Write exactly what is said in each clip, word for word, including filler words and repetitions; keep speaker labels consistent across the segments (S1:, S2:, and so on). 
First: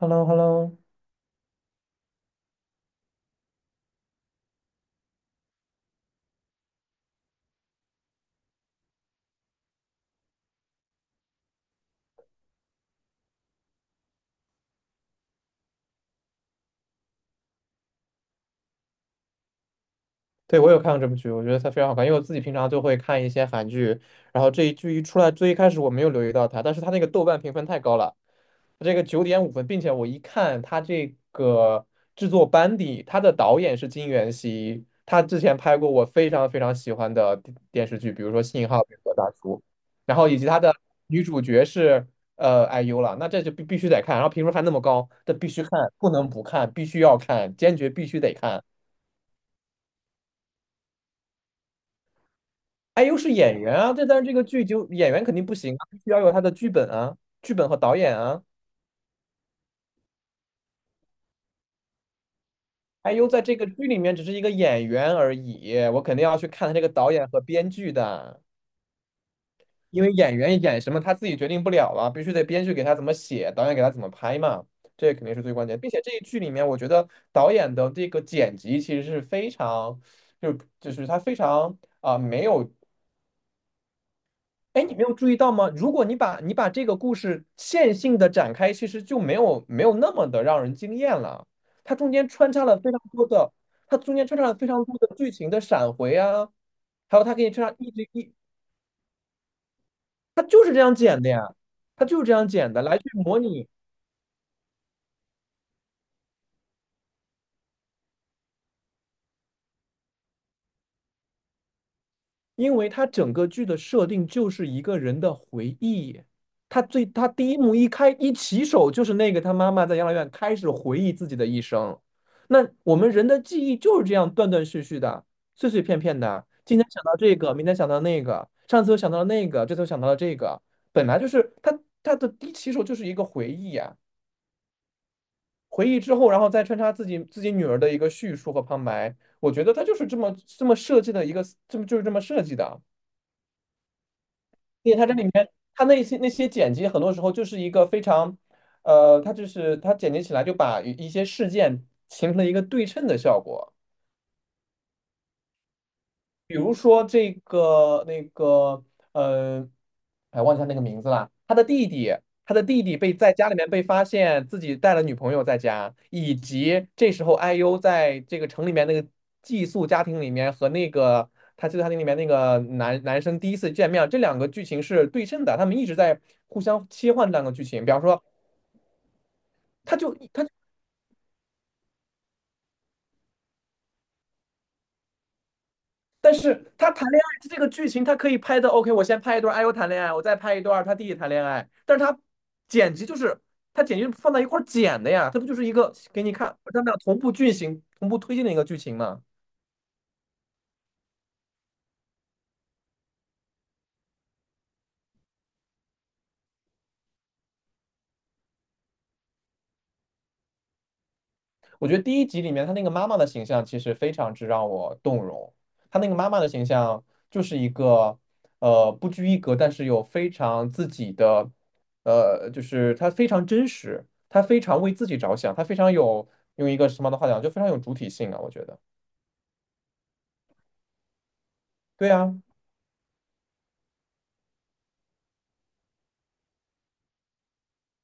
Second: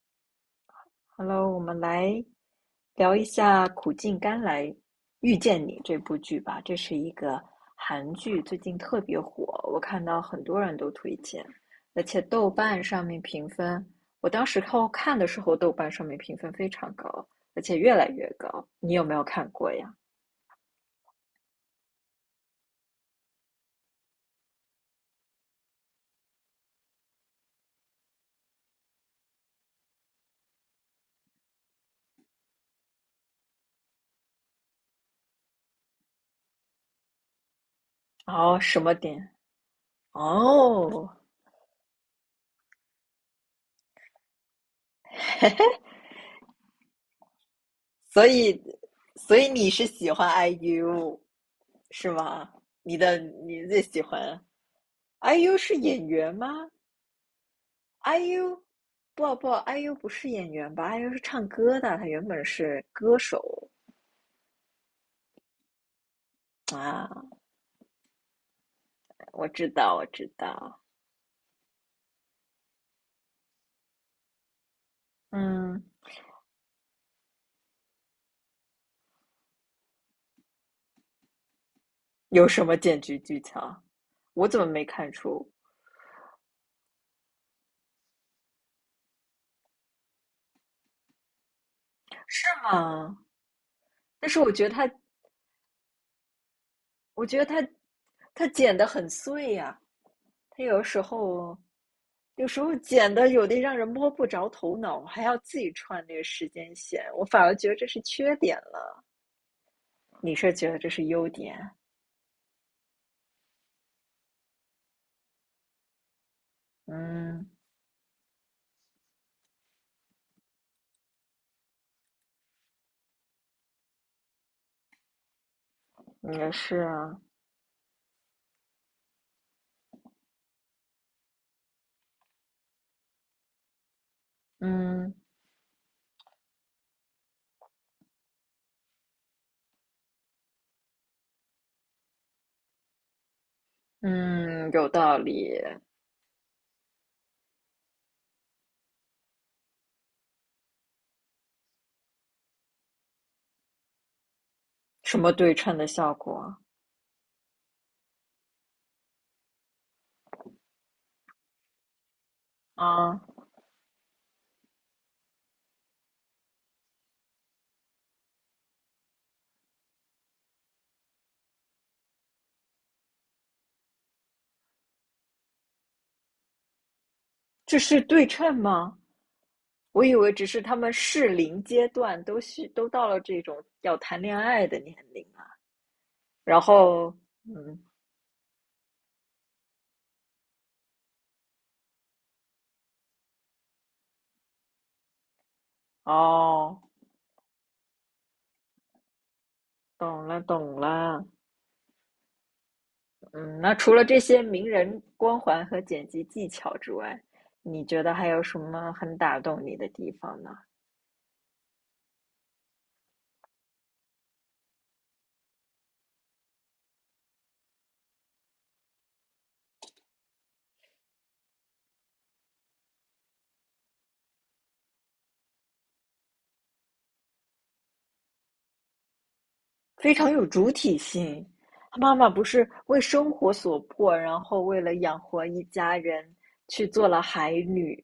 S1: Hello,Hello,
S2: Hello，我们来聊一下《苦尽甘来遇见你》这部剧吧。这是一个韩剧，最近特别火，我看到很多人都推荐，而且豆瓣上面评分，我当时看看的时候，豆瓣上面评分非常高，而且越来越高。你有没有看过呀？
S1: 对，我有看过这部剧，我觉得它非常好看，因为我自己平常就会看一些韩剧，然后这一剧一出来，最一开始我没有留意到它，但是它那个豆瓣评分太高了，它这个九点五分，并且我一看它这个制作班底，它的导演是金元熙，他之前拍过我非常非常喜欢的电电视剧，比如说
S2: 哦，
S1: 《信号》
S2: 什么
S1: 比如说
S2: 点？
S1: 大叔》，然后以及他的
S2: 哦，
S1: 女主角是呃 I U 了，那这就必必须得看，然后评分还那么高，这必须看，不能不看，必须要看，坚决必须
S2: 所
S1: 得
S2: 以，
S1: 看。
S2: 所以你是喜欢 IU 是吗？你
S1: 哎，
S2: 的
S1: 又是演
S2: 你
S1: 员
S2: 最
S1: 啊，
S2: 喜
S1: 这但是这
S2: 欢
S1: 个剧就演员肯定不
S2: IU
S1: 行
S2: 是
S1: 啊，必
S2: 演
S1: 须要有
S2: 员
S1: 他的
S2: 吗？
S1: 剧本啊，剧本和导演啊。
S2: ，IU 不不，IU 不是演员吧？IU 是唱歌的，他原本是
S1: 哎
S2: 歌
S1: 呦，在这个
S2: 手
S1: 剧里面只是一个演员而已，我肯定要去看他这个导演
S2: 啊。
S1: 和编剧的，
S2: 我知道，
S1: 因
S2: 我
S1: 为
S2: 知
S1: 演员
S2: 道。
S1: 演什么他自己决定不了啊，必须得编剧给他怎么写，导演给他怎么拍嘛，这肯定是最关键。
S2: 嗯，
S1: 并且这一剧里面，我觉得导演的这个剪辑其实是非常，就就是他非常啊、没
S2: 有什
S1: 有
S2: 么剪辑技巧？我怎么
S1: 哎，
S2: 没
S1: 你没
S2: 看
S1: 有注意
S2: 出？
S1: 到吗？如果你把你把这个故事线性的展开，其实就没有没有那么的让人惊艳了。它中间穿插了非常
S2: 啊，
S1: 多的，它中间
S2: 但是
S1: 穿插
S2: 我
S1: 了
S2: 觉
S1: 非
S2: 得
S1: 常
S2: 他，
S1: 多的剧情的闪回啊，还
S2: 我
S1: 有它
S2: 觉
S1: 给
S2: 得
S1: 你
S2: 他，
S1: 穿插一直一，
S2: 他剪得很碎呀、啊
S1: 它
S2: 他
S1: 就是这
S2: 有
S1: 样
S2: 时
S1: 剪的呀，
S2: 候，
S1: 它就是这样
S2: 有时
S1: 剪
S2: 候
S1: 的，来去
S2: 剪的
S1: 模
S2: 有的
S1: 拟
S2: 让人摸不着头脑，还要自己串那个时间线，我反而觉得这是缺点了。你是觉得这是优点？
S1: 因为它整个剧的设定就是一个人的回忆，他最他
S2: 嗯，
S1: 第一幕一开一起手就是那个他妈妈在养老院开始回忆自己的一生。那我们人的记忆就是这样断断续续的、碎碎片片的，
S2: 也是
S1: 今天想到
S2: 啊。
S1: 这个，明天想到那个，上次又想到了那个，这次又想到了这个，本来就是他他的第一起手就是一个回忆啊，
S2: 嗯
S1: 回忆之后，然后再穿插自己自己女儿的一个叙述和旁白，我觉得他就是这么这么设计的一个，这么就是这么设计的。
S2: 嗯，有
S1: 并且它这
S2: 道
S1: 里面，
S2: 理。
S1: 它那些那些剪辑，很多时候就是一个非常，呃，它就是它剪辑起来就把一一些事件形成了一个对称的效果。
S2: 什么对称的效
S1: 比
S2: 果
S1: 如说这个那个，呃，哎，忘记他那个名字了。他的弟弟，他的弟弟被
S2: 啊？
S1: 在家里面被发现自己带了女朋友在家，以及这时候 I U 在这个城里面那个寄宿家庭里面和那个他寄宿家庭里面那个男男生第一次见面，这两个剧情是对称的，他们一直在互相切换这两个剧
S2: 这
S1: 情。比
S2: 是
S1: 方说，
S2: 对称吗？
S1: 他
S2: 我以
S1: 就
S2: 为
S1: 他
S2: 只是他们适龄阶段都需都到了这种要谈恋爱的年龄啊。
S1: 但
S2: 然
S1: 是他谈
S2: 后，
S1: 恋爱这个
S2: 嗯，
S1: 剧情，他可以拍的 OK。我先拍一段哎呦谈恋爱，我再拍一段他弟弟谈恋爱。但是他剪辑就是他剪辑放在一块儿剪的呀，他不就是一个给你看，他
S2: 哦，
S1: 们俩同步剧情、同步推进的一个剧情吗？
S2: 懂了懂了。嗯，那除了这些名人光环和剪辑技巧之外，你觉得还有什么很打动你的地方呢？
S1: 我觉得第一集里面她那个妈妈的形象其实非常之让我动容，她那个妈妈的形象就是一个呃不拘一格，但是有非常自己的，呃，就是她非常真实，她非常为自己着想，她非常有用一个时髦的话讲，就非常有主体性啊，我觉得。
S2: 非常有主体性。他
S1: 对
S2: 妈妈
S1: 啊，
S2: 不是为生活所迫，然后为了养活一家人去做了海女，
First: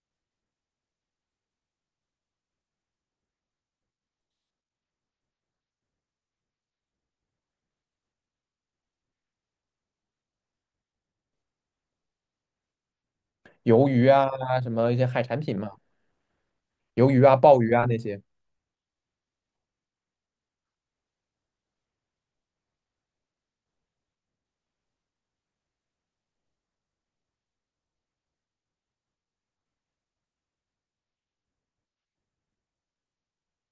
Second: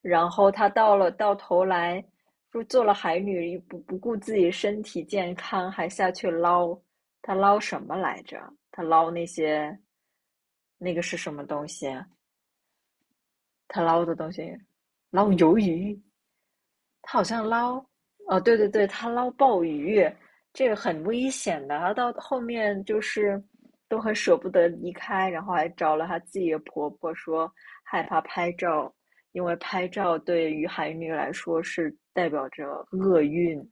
S2: 然后她到了到头来，说做了海女不不顾自己身体健康，还下去捞，她捞什么来着？她捞那些那个是什么东西啊？她
S1: 鱿
S2: 捞
S1: 鱼
S2: 的
S1: 啊，
S2: 东西，
S1: 什么一些海
S2: 捞
S1: 产
S2: 鱿
S1: 品嘛，
S2: 鱼，
S1: 鱿
S2: 他好
S1: 鱼啊、
S2: 像
S1: 鲍鱼
S2: 捞，
S1: 啊那些。
S2: 哦，对对对，他捞鲍鱼，这个很危险的。他到后面就是都很舍不得离开，然后还找了他自己的婆婆说害怕拍照，因为拍照对于海女来说是代表着厄运。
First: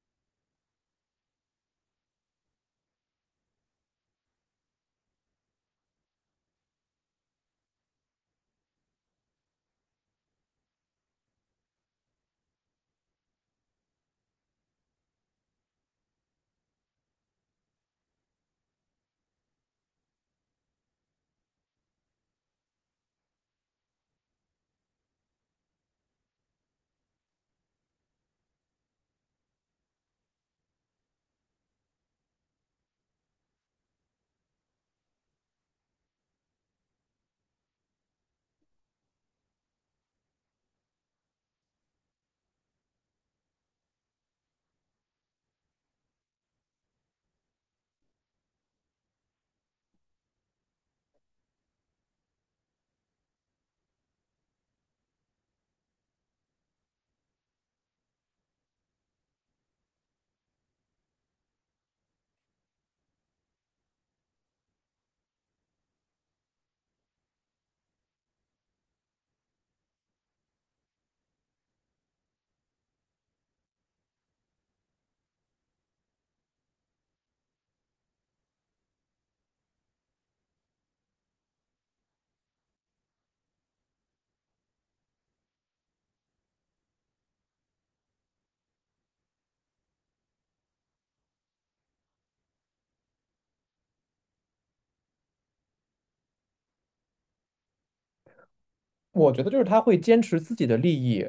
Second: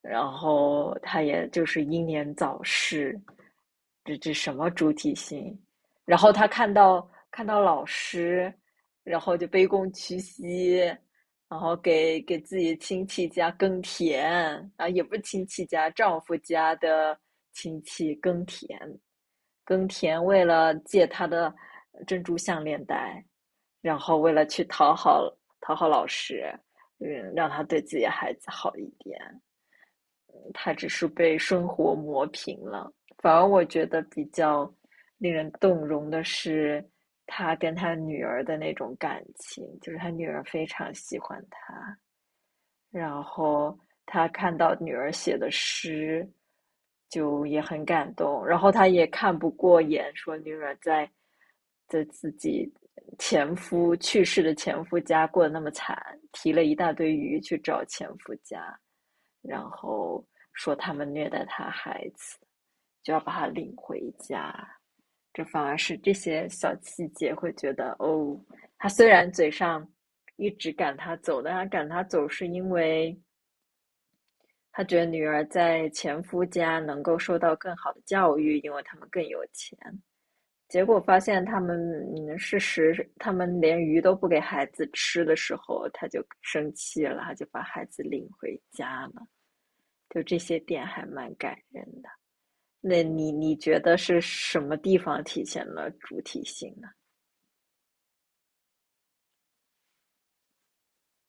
S2: 然后他也就是英年早逝，这这什么主体性？然后他看到看到老师，然后就卑躬屈膝，然后给给自己亲戚家耕田啊，也不是亲戚家，丈夫家的亲戚耕田，耕田为了借他的珍珠项链戴，然后为了去讨好讨好老师，嗯，让他对自己的孩子好一点。他只是被生活磨平了。反而我觉得比较令人动容的是他跟他女儿的那种感情，就是他女儿非常喜欢他，然后他看到女儿写的诗，就也很感动。然后他也看不过眼，说女儿在在自己前夫去世的前夫家过得那么惨，提了一大堆鱼去找前夫家，然后说他们虐待他孩子，就要把他领回家。这反而是这些小细节会觉得哦，他虽然嘴上一直赶他走，但他赶他走是因为他觉得女儿在前夫家能够受到更好的教育，因为他们更有钱。结果发现他们，嗯，事实他们连鱼都不给孩子吃的时候，他就生气了，他就把孩子领回家了。就这些点还蛮感人的。那你你觉得是什么地方体现了主体性呢？
S1: 我觉得就是他会坚持自己的利益，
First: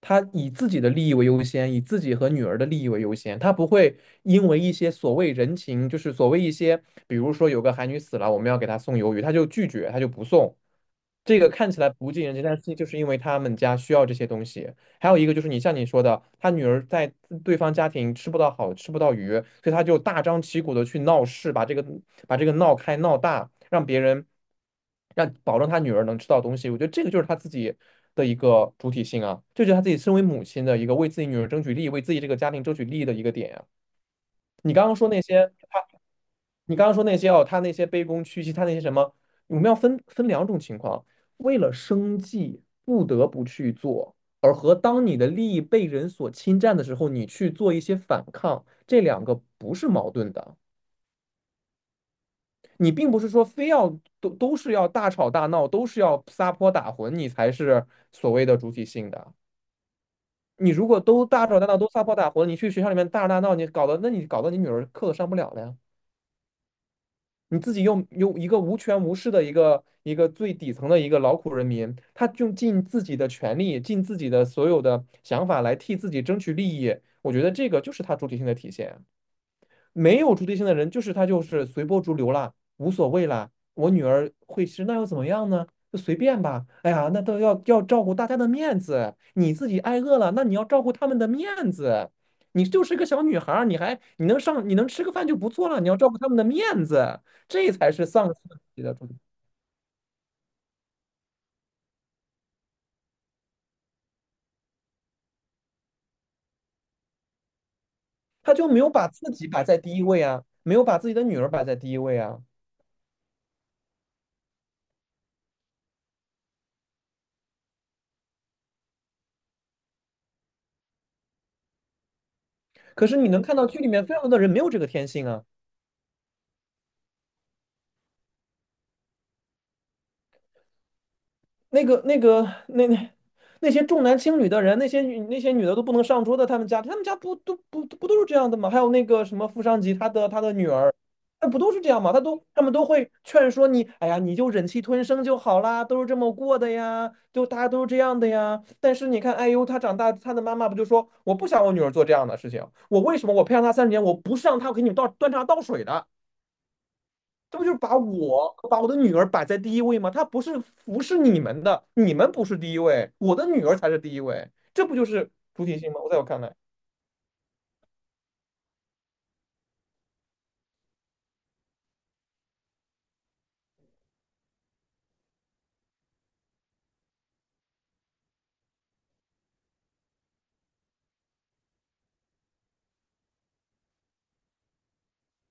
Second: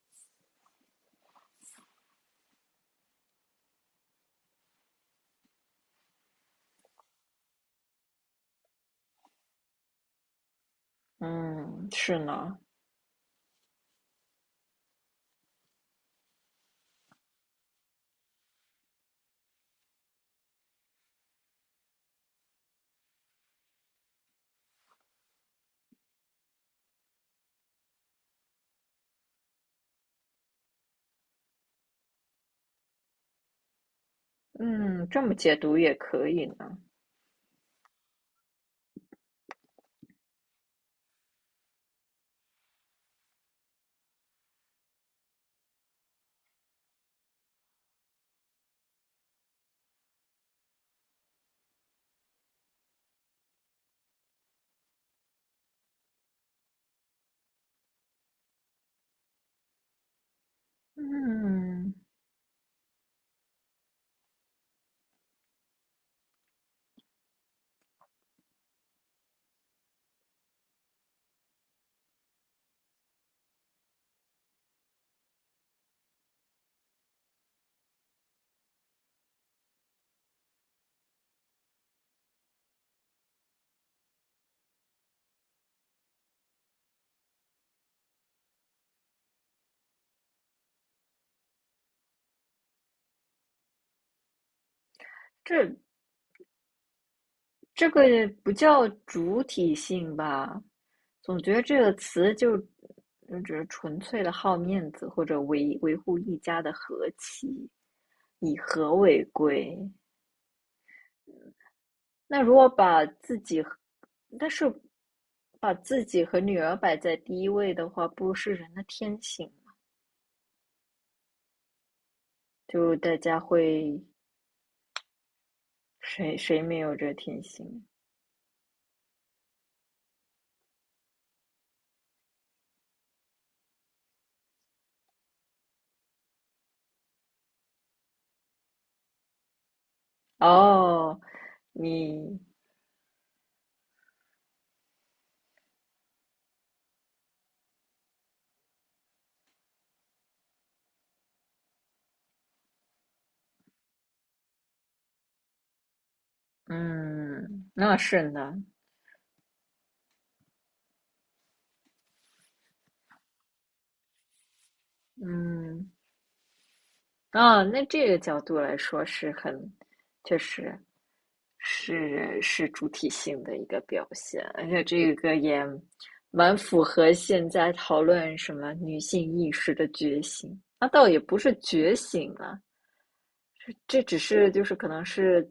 S1: 他以自己的利益为优先，以自己和女儿的利益为优先，他不会因为一些所谓人情，就是所谓一些，比如说有个韩女死了，我们要给她送鱿鱼，他就拒绝，他就不送。这个看起
S2: 嗯，
S1: 来不
S2: 是
S1: 近人情，但
S2: 呢。
S1: 是就是因为他们家需要这些东西，还有一个就是你像你说的，他女儿在对方家庭吃不到好，吃不到鱼，所以他就大张旗鼓的去闹事，把这个把这个闹开闹大，让别人让保证他女儿能吃到东西。我觉得这个就是他自己的一个主体性啊，这就是他自己身为母亲的一个为自己女儿争取利益，为自己这个家庭争取利益的一个点啊。你刚刚
S2: 嗯，
S1: 说那
S2: 这么
S1: 些。
S2: 解读也可以
S1: 你
S2: 呢。
S1: 刚刚说那些哦，他那些卑躬屈膝，他那些什么，我们要分分两种情况，为了生计不得不去做，而和当你的利益被人所侵占的时候，你去做一些反抗，这两个不是矛盾的。你并不是说非要都都是要大吵大闹，都是要撒泼打浑，你才是所谓的主体性的。你如果都大吵大闹，都
S2: 嗯，
S1: 撒泼打浑，你去学校里面大吵大闹，你搞得那你搞得你女儿课都上不了了呀。你自己又用一个无权无势的一个一个最底层的一个劳苦人民，他用尽自己的权利，尽自己的所有的想法来替自己争取利益，我觉得这个就是他主体性的体现啊。没有主体性的人，就是他就是随波逐流啦，无所谓啦。我女儿会吃，那又怎么样呢？就随便吧。哎呀，那都要要照顾大家的面子，你自己挨饿了，那你要照顾他们的面子。你就是个小女孩儿，你还你能上你能吃个饭就不错
S2: 这
S1: 了，你要照顾他们的面子，这
S2: 这
S1: 才是
S2: 个
S1: 丧
S2: 也
S1: 失
S2: 不
S1: 了自己
S2: 叫
S1: 的主体。
S2: 主体性吧？总觉得这个词就就只是纯粹的好面子，或者维维护一家的和气，
S1: 他
S2: 以
S1: 就没有
S2: 和
S1: 把
S2: 为
S1: 自己摆在
S2: 贵。
S1: 第一位啊，没有把自己的女儿摆在第一位啊。
S2: 那如果把自己和但是把自己和女儿摆在第一位的话，不是人的天性，就
S1: 可
S2: 大
S1: 是你
S2: 家
S1: 能看到剧里
S2: 会
S1: 面非常多的人没有这个天性啊。
S2: 谁谁没有这天性？
S1: 那个、那个、那那那些重男轻女的人，那些女那些女的都不能上桌的，他们家他们家不都不不都是这样的吗？还有那个什么富商级，他的他的女儿，
S2: 哦，
S1: 那不都是这样吗？他
S2: 你
S1: 都他们都会劝说你，哎呀，你就忍气吞声就好啦，都是这么过的呀，就大家都是这样的呀。但是你看，哎呦，他长大，他的妈妈不就说，我不想我女儿做这样的事情，我为什么我培养她三十年，我不是让她给你们倒端茶倒水的。这不
S2: 嗯，
S1: 就是
S2: 那
S1: 把
S2: 是
S1: 我
S2: 呢。
S1: 把我的女儿摆在第一位吗？她不是服侍你们的，你们不是第一位，我的女儿才是第一位，这不就是主体
S2: 嗯，
S1: 性吗？我在我看来，
S2: 啊，那这个角度来说是很，确实是是主体性的一个表现，而且这个也蛮符合现在讨论什么女性意识的觉醒。那倒也不是觉醒啊，这只是就是可能是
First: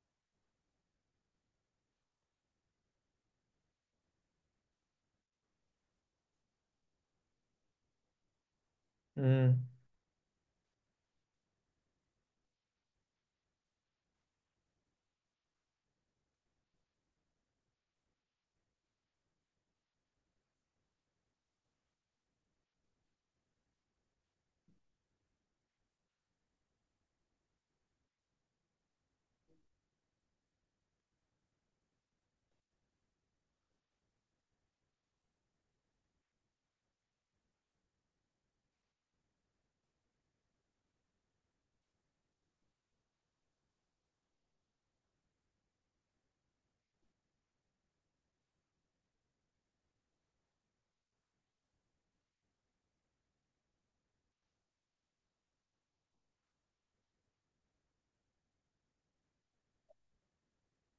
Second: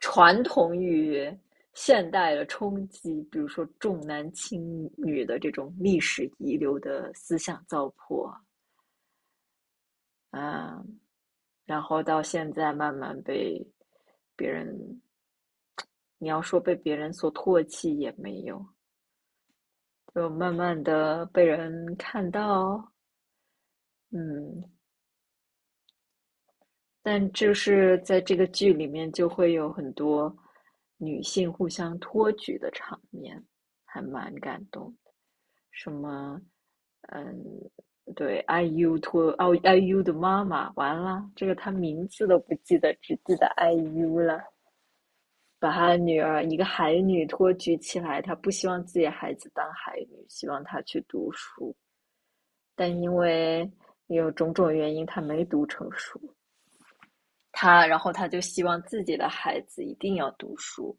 S2: 传统与现代的冲击，比如说重男轻女的这种历史遗留的思想糟粕啊。
S1: 嗯，
S2: 啊，然后到现在慢慢被别人，你要说被别人所唾弃也没有，就慢慢的被人看到，嗯，但就是在这个剧里面就会有很多女性互相托举的场面，还蛮感动什么，嗯，对，IU 托哦，I U 的妈妈，完了，这个她名字都不记得，只记得 I U 了。把他的女儿一个海女托举起来，他不希望自己的孩子当海女，希望她去读书，但因为有种种原因，他没读成书。他然后他就希望自己的孩子一定要读书，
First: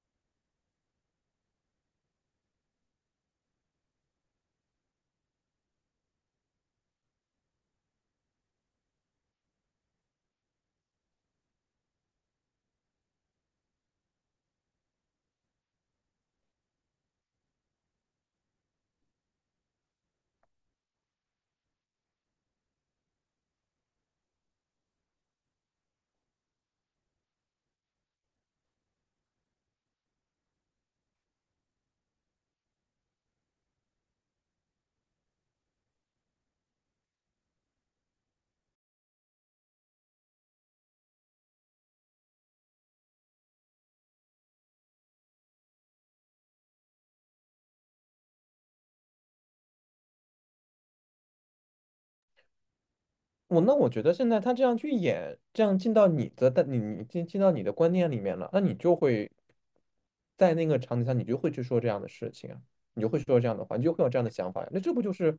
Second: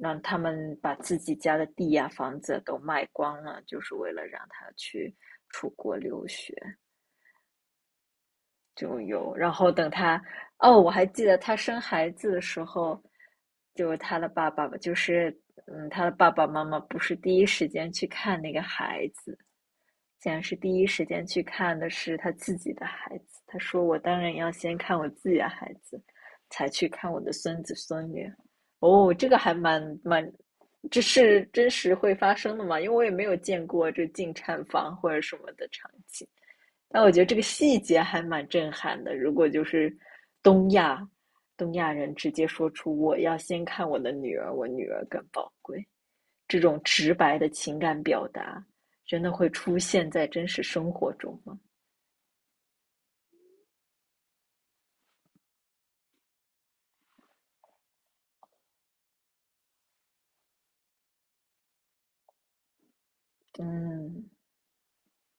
S2: 让他们把自己家的地呀、啊房子都卖光了，就是为了让他去出国留学。就有，然后等他，哦，我还记得他生孩子的时候，就他的爸爸，吧，就是嗯，他的爸爸妈妈不是第一时间去看那个孩子，竟然是第一时间去看的是他自己的孩子。他说：“我当然要先看我自己的孩子，才去看我的孙子孙女。”哦，这个还蛮蛮，这是真实会发生的嘛？因为我也没有见过这进产房或者什么的场景。但我觉得这个细节还蛮震撼的。如果就是东亚东亚人直接说出“我要先看我的女儿，我女儿更宝贵”这种直白的情感表达，真的会出现在真实生活中吗？
S1: 我那我觉得现在他这样去演，这样进到你的，但你你进进到你的观念里面了，那你就会在那个场景下，你就会去说这样的事情啊，你就会说这样的话，你就会有这样
S2: 嗯
S1: 的想法呀。那这不就是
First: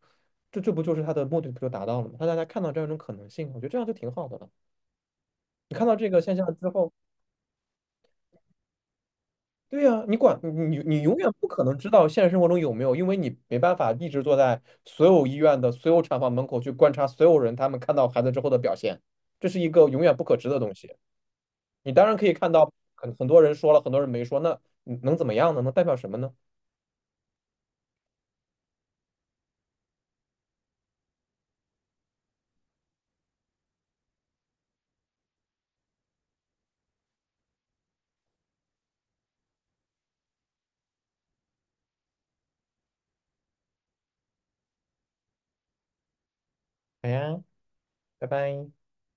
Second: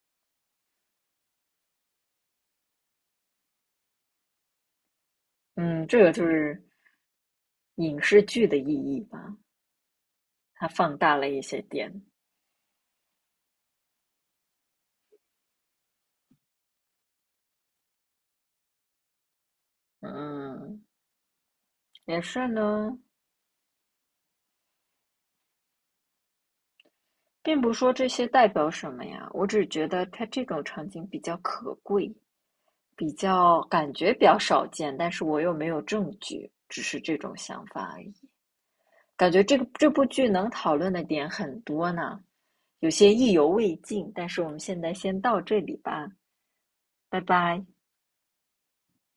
S1: 这这不就是他的目的不就达到了吗？让大家看到这样一种可能性，我觉得这样就挺好的了。你
S2: 嗯，
S1: 看到
S2: 这
S1: 这
S2: 个
S1: 个
S2: 就
S1: 现象
S2: 是
S1: 之后。
S2: 影视剧的意义吧，
S1: 对呀，你管
S2: 它
S1: 你
S2: 放
S1: 你永
S2: 大了
S1: 远
S2: 一
S1: 不
S2: 些
S1: 可能知
S2: 点。
S1: 道现实生活中有没有，因为你没办法一直坐在所有医院的所有产房门口去观察所有人他们看到孩子之后的表现，这是一个永远不可知的东
S2: 嗯，
S1: 西。你当然
S2: 也
S1: 可以
S2: 是
S1: 看到
S2: 呢，
S1: 很很多人说了，很多人没说，那能怎么样呢？能代表什么呢？
S2: 并不说这些代表什么呀，我只觉得它这种场景比较可贵。比较感觉比较少见，但是我又没有证据，只是这种想法而已。感觉这个这部剧能讨论的点很多呢，有些意犹未尽，但是我们现在先到这里吧，
S1: 好
S2: 拜
S1: 呀，
S2: 拜。
S1: 拜拜。